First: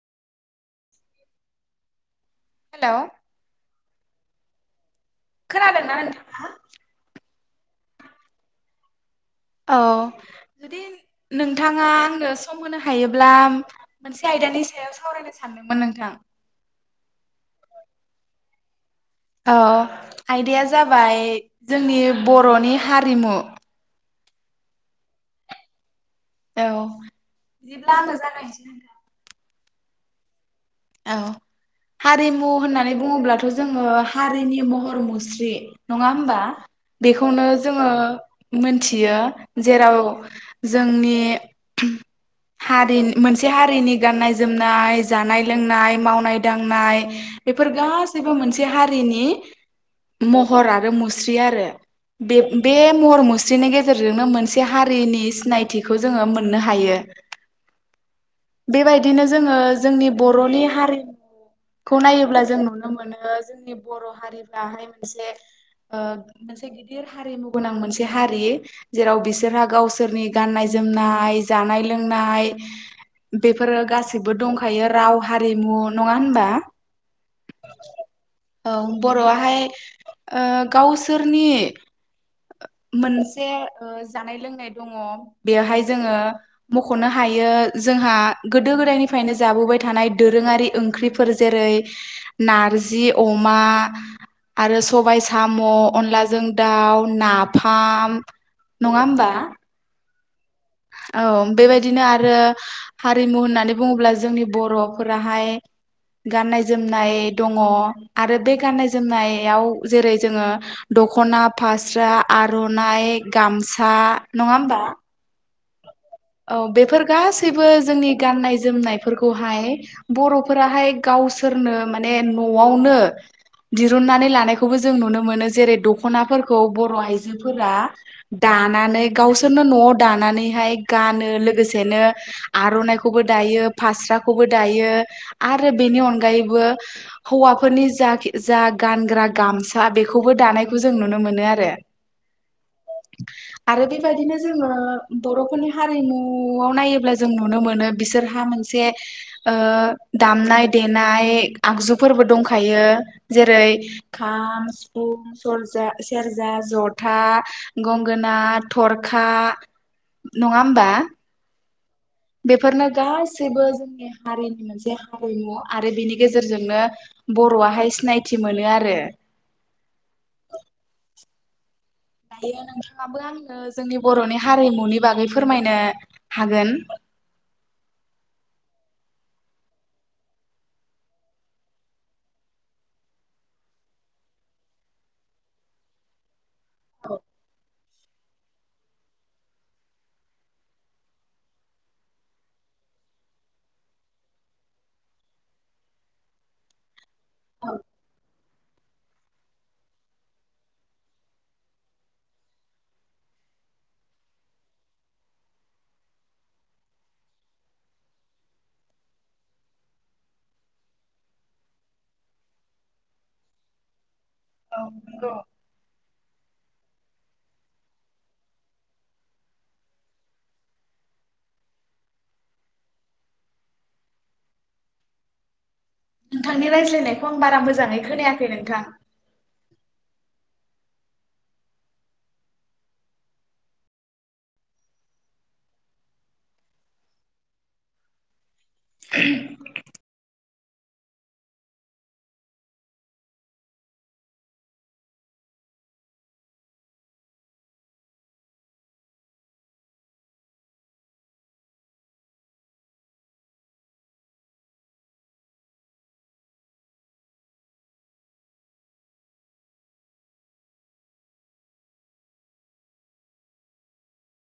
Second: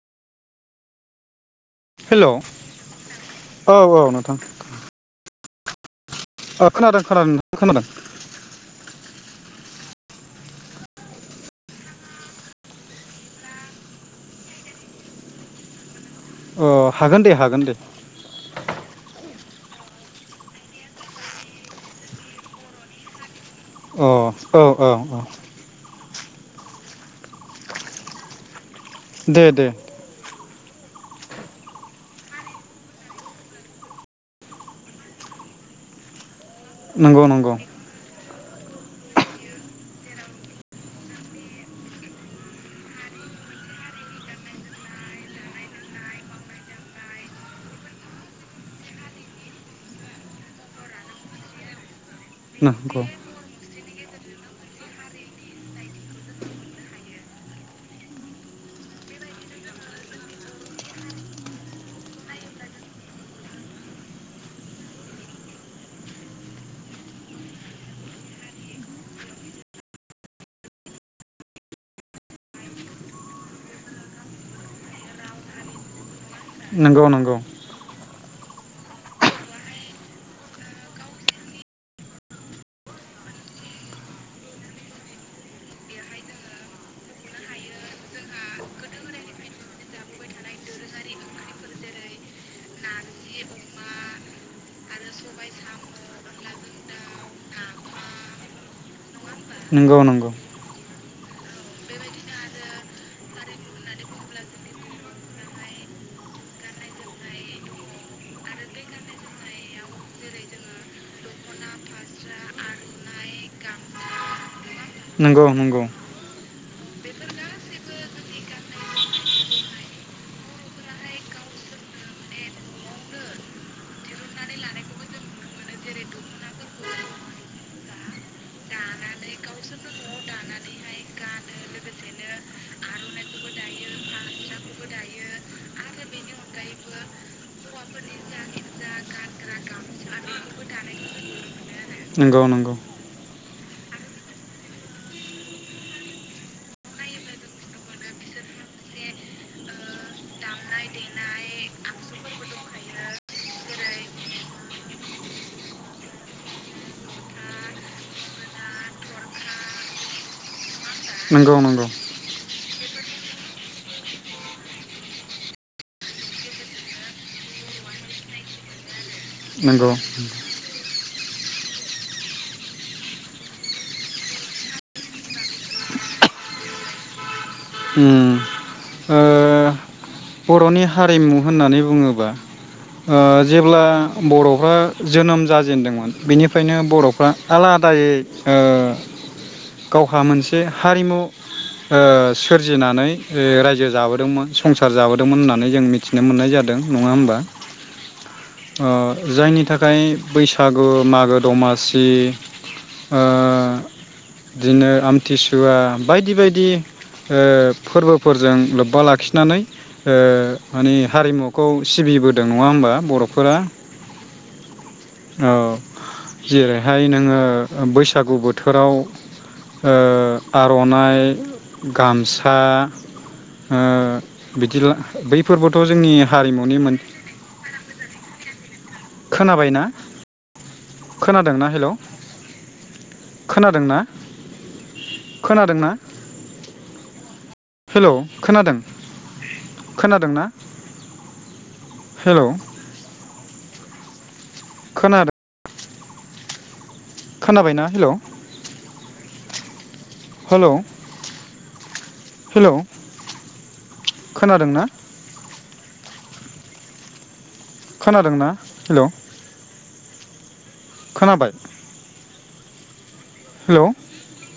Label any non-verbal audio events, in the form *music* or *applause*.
हेल' hello औ औ नोंथां। *inaudible* खोनादोंना नोंथां? ओ खोनादों खोनादों नों खोनादों। औ जुदि नोंथाङा आंनो सम होनो हायोब्ला मोनसे आयदानि सायाव सावरायनो सानदोंमोन नोंथां। अ हागोन दे हागोन दे। औ आयदाया जाबाय जोंनि बर'नि हारिमु अ औ ओं ओं। औ बिदिब्ला आंनो जागायसै नोंथां। दे दे। औ हारिमु होननानै बुङोब्लाथ' जोङो हारिनि महर मुस्रि नङा होमबा? नंगौ बेखौनो नंगौ जोङो मोनथियो जेराव जोंनि हारि मोनसे हारिनि गाननाय जोमनाय, जानाय लोंनाय, मावनाय दांनाय बेफोर गासैबो मोनसे हारिनि महर आरो मुस्रि आरो। बे-बे नंगौ महर मुस्रिनि गेजेरजोंनो मोन से हारिनि सिनायथिखौ‌ जोङो मोन्नो हायो। बेबायदिनो जोङो जोंनि बर'नि हारि *inaudible* खौ नायोब्ला जों नुनो मोनो जोंनि बर' हारिफ्राहाय मोनसे ओ मोनसे गिदिर हारिमु गोनां मोनसे हारि जेराव बिसोरहा गावसोरनि गाननाय जोमनाय, जानाय लोंनाय बेफोरो गासिबो दंखायो। राव हारिमु नङा होनबा? नंगौ नंगौ। औ बर'आहाय ओ गावसोरनि मोनसे ओ जानाय लोंनाय दङ' बेवहाय जोङो मख'नो हायो जोंहा गोदो गोदायनिफ्रायनो जाबोबाय थानाय दोरोङारि ओंख्रिफोर जेरै नारजि अमा आरो सबाइ साम' अनलाजों दाउ ना फाम नङा होमबा? नंगौ नंगौ औ बेबायदिनो आरो हारिमु होननानै बुङोब्ला जोंनि बर'फोराहाय गाननाय जोमनाय दङ आरो बे गाननाय जोमनायाव जेरै जोङो दख'ना, फास्रा, आर'नाइ, गामसा नङा होमबा? नोंगौ नंगौ औ बेफोर गासैबो जोंनि गाननाय जोमनायफोरखौहाय बर'फोराहाय गावसोरनो माने न'आवनो दिरुननानै लानायखौबो जों नुनो मोनो जेरै दख'नाफोरखौ बर' आइजोफोरा दानानै गावसोरनो न'आव दानानैहाय गानो लोगोसेनो आर'नाइखौबो दायो फास्राखौबो दायो आरो बेनि अनगायैबो हौवाफोरनि जा जा गानग्रा गामसा बेखौबो दानायखौ जों नुनो मोनो आरो नोंगौ नोंगौ आरो बेबायदिनो जोङो बर'फोरनि हारिमुआव नायोब्ला जों नुनो मोनो बिसोरहा मोनसे ओ दामनाय देनाय आगजुफोरबो दंखायो जेरै खाम सिफुं सरजा सेरजा जथा गंगोना थरखा नङा होमबा? नोंगौ नोंगौ बेफोरनो गासैबो जोंनि हारिनि मोनसे हारिमु आरो बेनि गेजेरजोंनो बर'आहाय सिनायथि मोनो आरो नोंगौ दायो नोंथाङाबो आंनो जोंनि बर'नि हारिमुनि बागै फोरमायनो हागोन उम ओ बर'नि हारिमु होननानै बुङोबा ओ जेब्ला बर'फ्रा जोनोम जाजेनदोंमोन बेनि फ्रायनो औ बर'फ्रा आला दायै ओ गावहा मोनसे हारिमु ओ सोरजिनानै रायजो जाबोदोंमोन संसार जाबोदों दोंमोन होननानै जों मिथिनो मोननाय जादों। नङा होमबा? औ ओ जायनि थाखाय बैसागु मागो दमासि ओ बिदिनो आमथिसुवा बायदि बायदि ओ फोरबोफोरजों लोब्बा लाखिनानै ओ माने हारिमुखौ सिबिबोदों नङा होमबा बर'फोरा? औ नंगौ औ जेरैहाय नोङो बैसागु बोथोराव ओ आर'नाइ गामसा ओ बिदिला बैफोरबोथ' जोंनि नोंथांनि हारिमुनि मोन रायज्लायनायखौ आं बारा मोजाङै खोनायाखै नोंथां। खोनाबायना खोनादोंना हेलौ खोनादोंना खोनादोंना हेलौ खोनादों? *inaudible* खोनादोंना हेलौ खोनादों? खोनाबायना हेलौ हेलौ हेलौ खोनादों ना? खोनादोंना हेलौ खोनाबाय? हेलौ